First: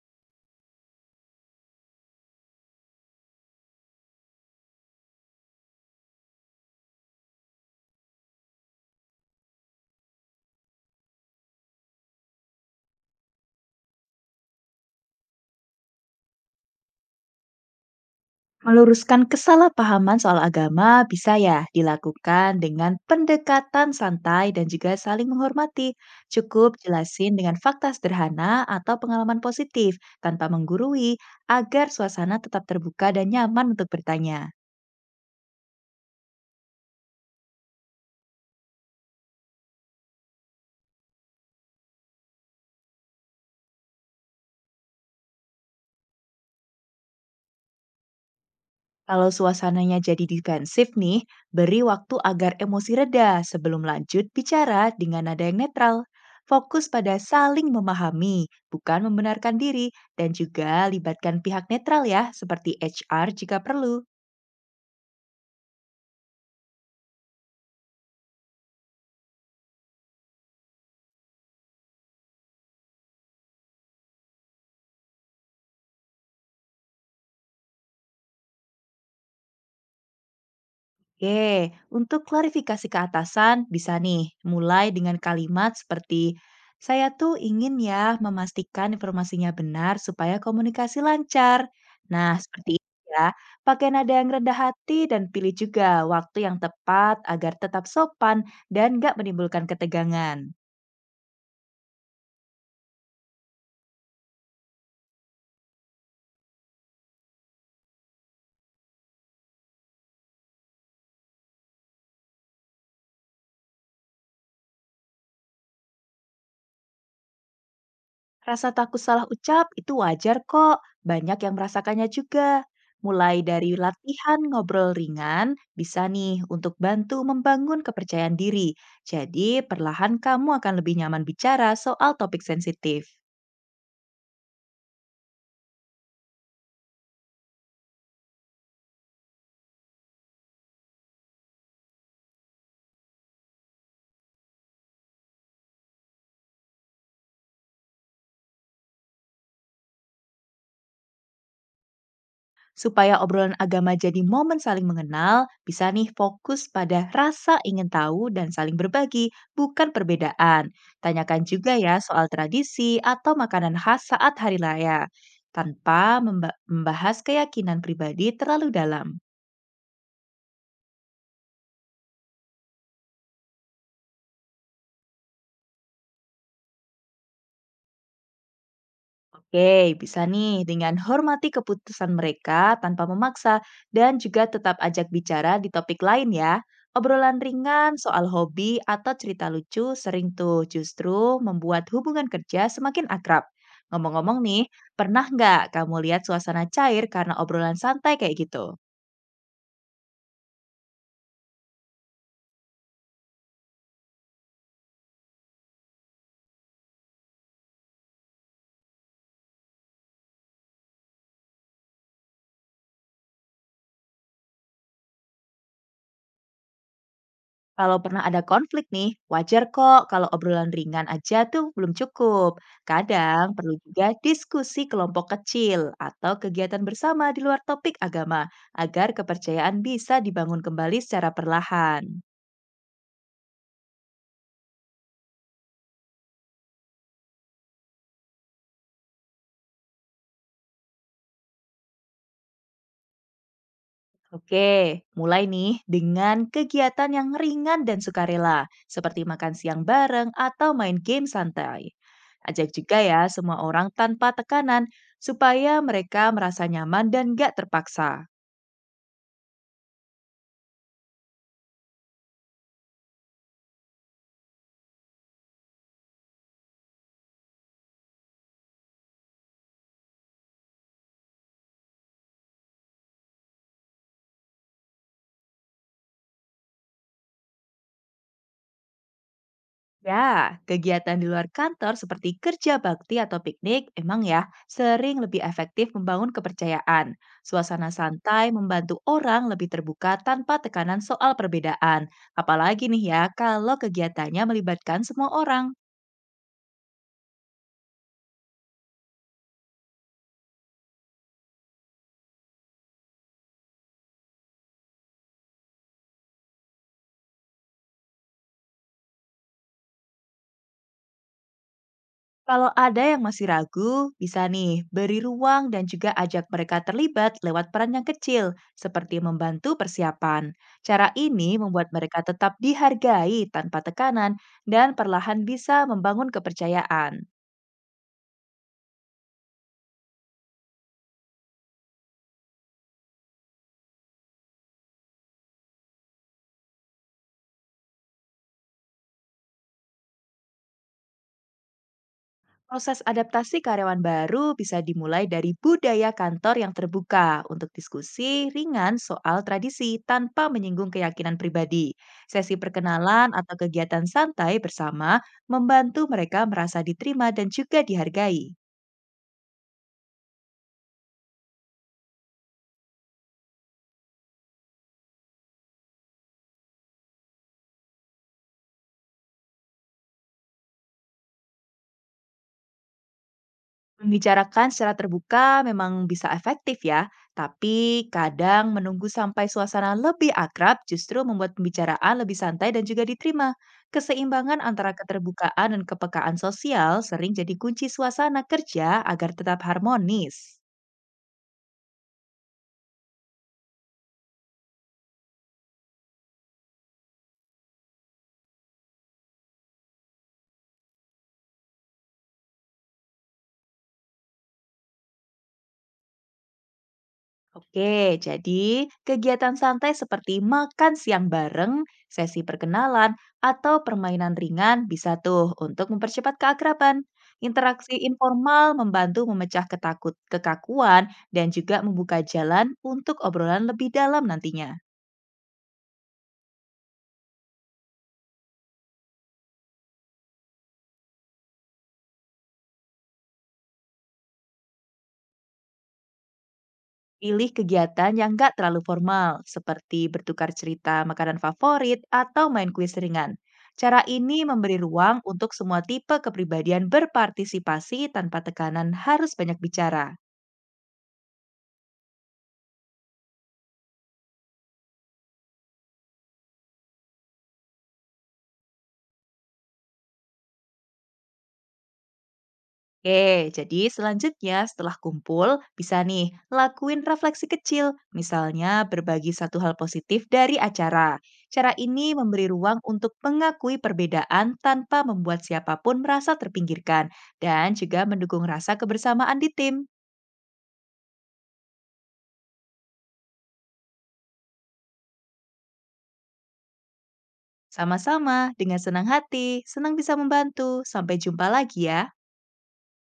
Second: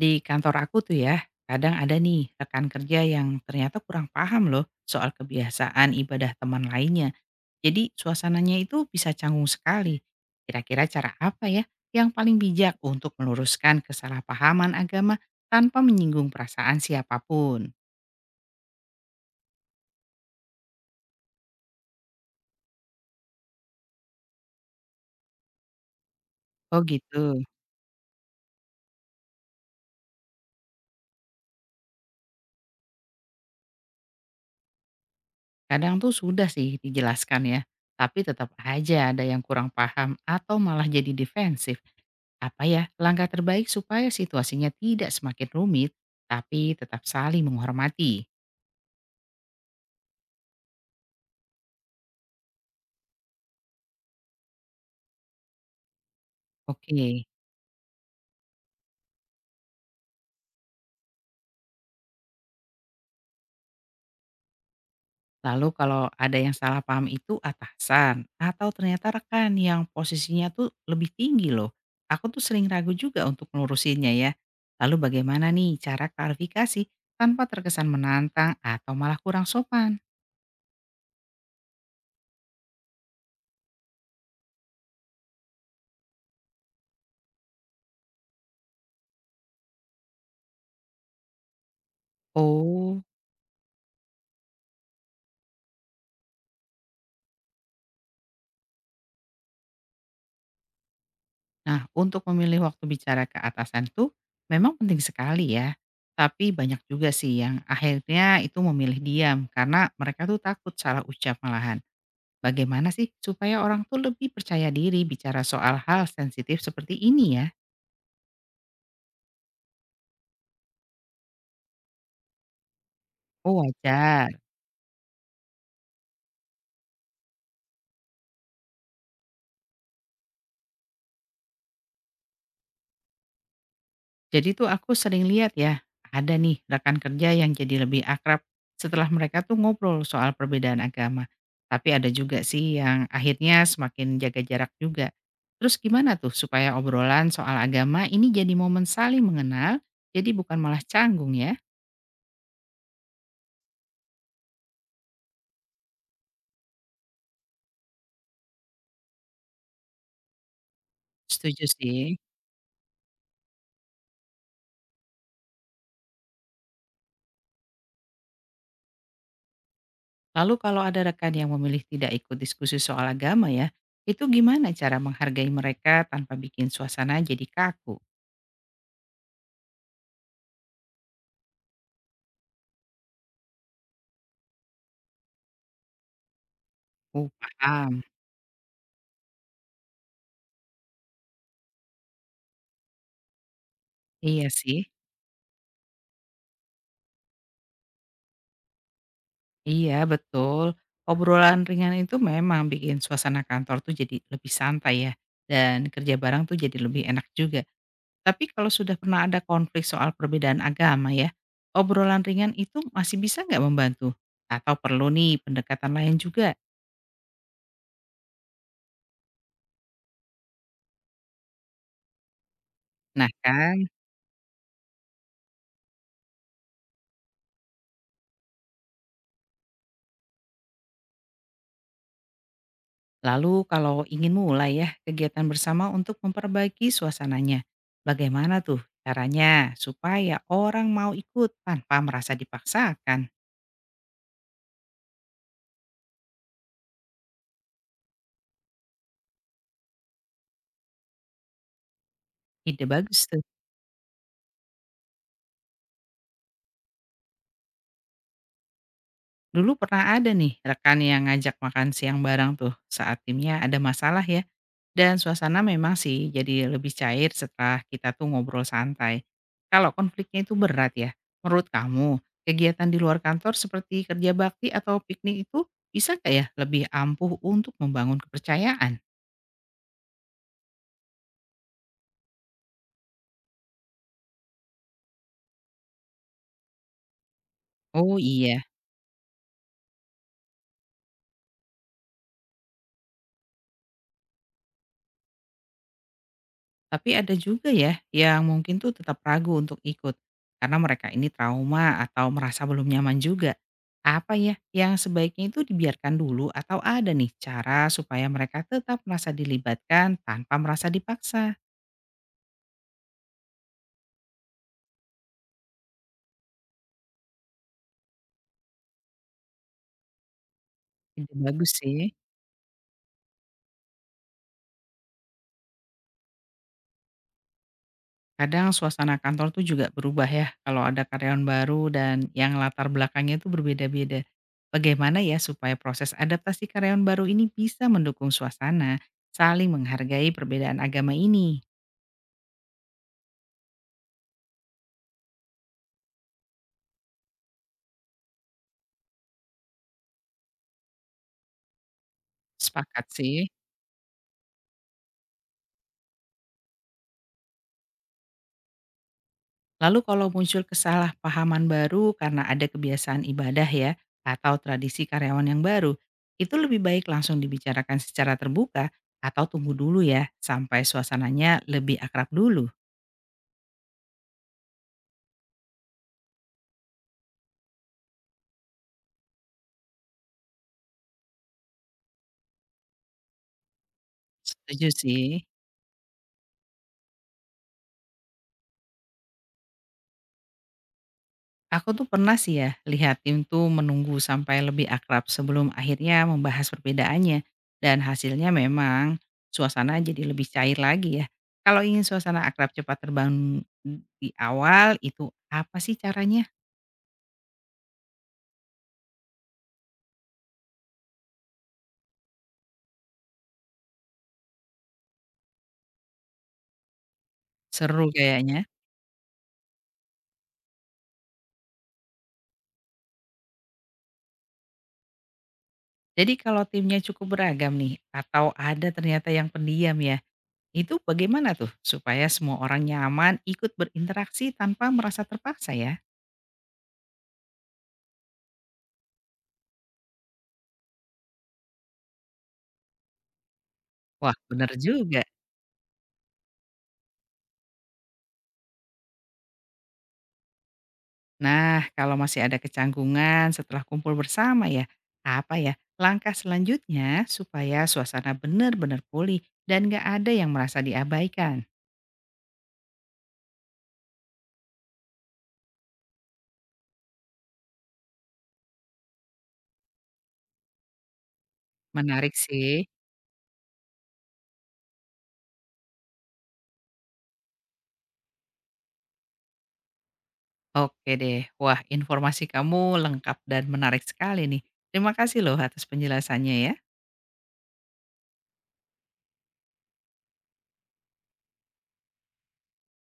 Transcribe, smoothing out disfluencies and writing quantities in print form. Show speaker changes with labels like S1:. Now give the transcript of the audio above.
S1: Di kantor aku tuh, ya, kadang ada nih rekan kerja yang ternyata kurang paham loh soal kebiasaan ibadah teman lainnya. Jadi suasananya itu bisa canggung sekali. Kira-kira cara apa ya yang paling bijak untuk meluruskan kesalahpahaman agama tanpa menyinggung perasaan siapapun?
S2: Meluruskan kesalahpahaman soal agama bisa ya dilakukan dengan pendekatan santai dan juga saling menghormati. Cukup
S1: Oh
S2: jelasin
S1: gitu.
S2: dengan fakta sederhana atau pengalaman positif tanpa menggurui agar suasana tetap terbuka dan nyaman untuk bertanya.
S1: Kadang tuh sudah sih dijelaskan ya, tapi tetap aja ada yang kurang paham atau malah jadi defensif. Apa ya, langkah terbaik supaya situasinya tidak semakin rumit, tapi tetap saling menghormati?
S2: Kalau suasananya jadi defensif nih, beri waktu agar emosi reda sebelum lanjut bicara dengan nada yang netral. Fokus pada
S1: Oke,
S2: saling memahami, bukan membenarkan diri, dan juga libatkan pihak netral ya, seperti HR jika perlu.
S1: lalu kalau ada yang salah paham itu atasan atau ternyata rekan yang posisinya tuh lebih tinggi loh. Aku tuh sering ragu juga untuk melurusinnya ya. Lalu bagaimana nih cara klarifikasi tanpa terkesan menantang atau malah kurang sopan?
S2: Oke, untuk klarifikasi ke atasan bisa nih mulai dengan kalimat seperti saya tuh ingin ya memastikan informasinya benar supaya komunikasi lancar. Nah, seperti itu
S1: Oh.
S2: ya. Pakai nada yang rendah hati dan pilih juga waktu yang tepat agar tetap sopan dan nggak menimbulkan ketegangan.
S1: Nah, untuk memilih waktu bicara ke atasan tuh memang penting sekali ya. Tapi banyak juga sih yang akhirnya itu memilih diam karena mereka tuh takut salah ucap malahan. Bagaimana sih supaya orang tuh lebih percaya diri bicara soal hal sensitif seperti ini ya?
S2: Rasa takut salah ucap itu wajar kok, banyak yang merasakannya juga. Mulai
S1: Oh,
S2: dari
S1: wajar.
S2: latihan ngobrol ringan, bisa nih untuk bantu membangun kepercayaan diri. Jadi, perlahan kamu akan lebih nyaman bicara soal topik sensitif.
S1: Jadi tuh aku sering lihat ya, ada nih rekan kerja yang jadi lebih akrab setelah mereka tuh ngobrol soal perbedaan agama. Tapi ada juga sih yang akhirnya semakin jaga jarak juga. Terus gimana tuh supaya obrolan soal agama ini jadi momen saling mengenal, jadi bukan malah canggung ya?
S2: Supaya obrolan agama jadi momen saling mengenal, bisa nih fokus pada rasa ingin tahu dan saling berbagi, bukan perbedaan. Tanyakan
S1: Setuju
S2: juga ya
S1: sih.
S2: soal tradisi atau makanan khas saat hari raya, tanpa membahas keyakinan pribadi terlalu dalam.
S1: Lalu kalau ada rekan yang memilih tidak ikut diskusi soal agama ya, itu gimana cara menghargai mereka tanpa bikin suasana jadi kaku?
S2: Oke, bisa nih dengan hormati keputusan mereka tanpa memaksa dan juga tetap ajak bicara di topik lain ya.
S1: Oh,
S2: Obrolan ringan
S1: paham.
S2: soal hobi atau cerita lucu sering tuh justru membuat hubungan kerja semakin akrab. Ngomong-ngomong
S1: Iya
S2: nih,
S1: sih.
S2: pernah nggak kamu lihat suasana cair karena obrolan santai kayak gitu?
S1: Iya, betul. Obrolan ringan itu memang bikin suasana kantor tuh jadi lebih santai ya, dan kerja bareng tuh jadi lebih enak juga. Tapi kalau sudah pernah ada konflik soal perbedaan agama ya, obrolan ringan itu masih bisa nggak membantu? Atau perlu nih pendekatan lain juga?
S2: Kalau pernah ada konflik nih, wajar kok kalau obrolan ringan aja tuh belum cukup.
S1: Nah
S2: Kadang perlu
S1: kan,
S2: juga diskusi kelompok kecil atau kegiatan bersama di luar topik agama agar kepercayaan bisa dibangun kembali secara perlahan.
S1: lalu kalau ingin mulai ya kegiatan bersama untuk memperbaiki suasananya, bagaimana tuh caranya supaya orang mau ikut tanpa merasa dipaksakan?
S2: Oke, mulai nih dengan kegiatan yang ringan dan sukarela, seperti makan siang bareng atau main game santai. Ajak
S1: Ide
S2: juga ya
S1: bagus tuh.
S2: semua orang tanpa tekanan supaya mereka merasa nyaman dan gak terpaksa.
S1: Dulu pernah ada nih rekan yang ngajak makan siang bareng tuh saat timnya ada masalah ya. Dan suasana memang sih jadi lebih cair setelah kita tuh ngobrol santai. Kalau konfliknya itu berat ya, menurut kamu kegiatan di luar kantor seperti kerja bakti atau piknik itu bisa kayak ya lebih ampuh untuk membangun kepercayaan?
S2: Ya, kegiatan di luar kantor seperti kerja bakti atau piknik emang ya sering lebih efektif membangun kepercayaan. Suasana
S1: Oh
S2: santai
S1: iya.
S2: membantu orang lebih terbuka tanpa tekanan soal perbedaan. Apalagi nih ya kalau kegiatannya melibatkan semua orang.
S1: Tapi ada juga ya yang mungkin tuh tetap ragu untuk ikut, karena mereka ini trauma atau merasa belum nyaman juga. Apa ya yang sebaiknya itu dibiarkan dulu atau ada nih cara supaya mereka tetap merasa dilibatkan tanpa merasa dipaksa?
S2: Kalau ada yang masih ragu, bisa nih beri ruang dan juga ajak mereka terlibat lewat peran yang kecil, seperti membantu persiapan. Cara
S1: Ide
S2: ini
S1: bagus
S2: membuat
S1: sih.
S2: mereka tetap dihargai tanpa tekanan dan perlahan bisa membangun kepercayaan.
S1: Kadang suasana kantor tuh juga berubah ya kalau ada karyawan baru dan yang latar belakangnya itu berbeda-beda. Bagaimana ya supaya proses adaptasi karyawan baru ini bisa mendukung suasana saling menghargai perbedaan agama ini?
S2: Proses adaptasi karyawan baru bisa dimulai dari budaya kantor yang terbuka untuk diskusi ringan soal tradisi tanpa menyinggung keyakinan pribadi. Sesi
S1: Sepakat
S2: perkenalan
S1: sih.
S2: atau kegiatan santai bersama membantu mereka merasa diterima dan juga dihargai.
S1: Lalu kalau muncul kesalahpahaman baru karena ada kebiasaan ibadah ya, atau tradisi karyawan yang baru, itu lebih baik langsung dibicarakan secara terbuka atau tunggu dulu ya sampai suasananya lebih akrab dulu.
S2: Membicarakan secara terbuka memang bisa efektif ya, tapi kadang menunggu sampai suasana lebih akrab justru membuat pembicaraan lebih santai dan juga diterima. Keseimbangan
S1: Setuju
S2: antara
S1: sih.
S2: keterbukaan dan kepekaan sosial sering jadi kunci suasana kerja agar tetap harmonis.
S1: Aku tuh pernah sih ya lihat tim tuh menunggu sampai lebih akrab sebelum akhirnya membahas perbedaannya. Dan hasilnya memang suasana jadi lebih cair lagi ya. Kalau ingin suasana akrab cepat terbangun di awal itu apa sih caranya?
S2: Oke, jadi kegiatan santai seperti makan siang bareng, sesi perkenalan, atau permainan ringan bisa tuh untuk mempercepat keakraban. Interaksi
S1: Seru kayaknya.
S2: informal membantu memecah ketakut kekakuan dan juga membuka jalan untuk obrolan lebih dalam nantinya.
S1: Jadi kalau timnya cukup beragam nih atau ada ternyata yang pendiam ya. Itu bagaimana tuh supaya semua orang nyaman ikut berinteraksi tanpa merasa terpaksa ya?
S2: Pilih kegiatan yang nggak terlalu formal, seperti bertukar cerita makanan favorit atau main kuis ringan. Cara
S1: Wah
S2: ini
S1: bener
S2: memberi ruang
S1: juga.
S2: untuk semua tipe kepribadian berpartisipasi tanpa tekanan harus banyak bicara.
S1: Nah, kalau masih ada kecanggungan setelah kumpul bersama ya, apa ya? Langkah selanjutnya supaya suasana benar-benar pulih dan gak ada yang merasa diabaikan.
S2: Oke, jadi selanjutnya setelah kumpul, bisa nih lakuin refleksi kecil, misalnya berbagi satu hal positif dari acara. Cara ini
S1: Menarik
S2: memberi
S1: sih.
S2: ruang untuk mengakui perbedaan tanpa membuat siapapun merasa terpinggirkan dan juga mendukung rasa kebersamaan di tim.
S1: Oke deh. Wah, informasi kamu lengkap dan menarik sekali nih. Terima kasih loh atas penjelasannya ya.
S2: Sama-sama, dengan senang hati, senang bisa membantu. Sampai jumpa lagi ya.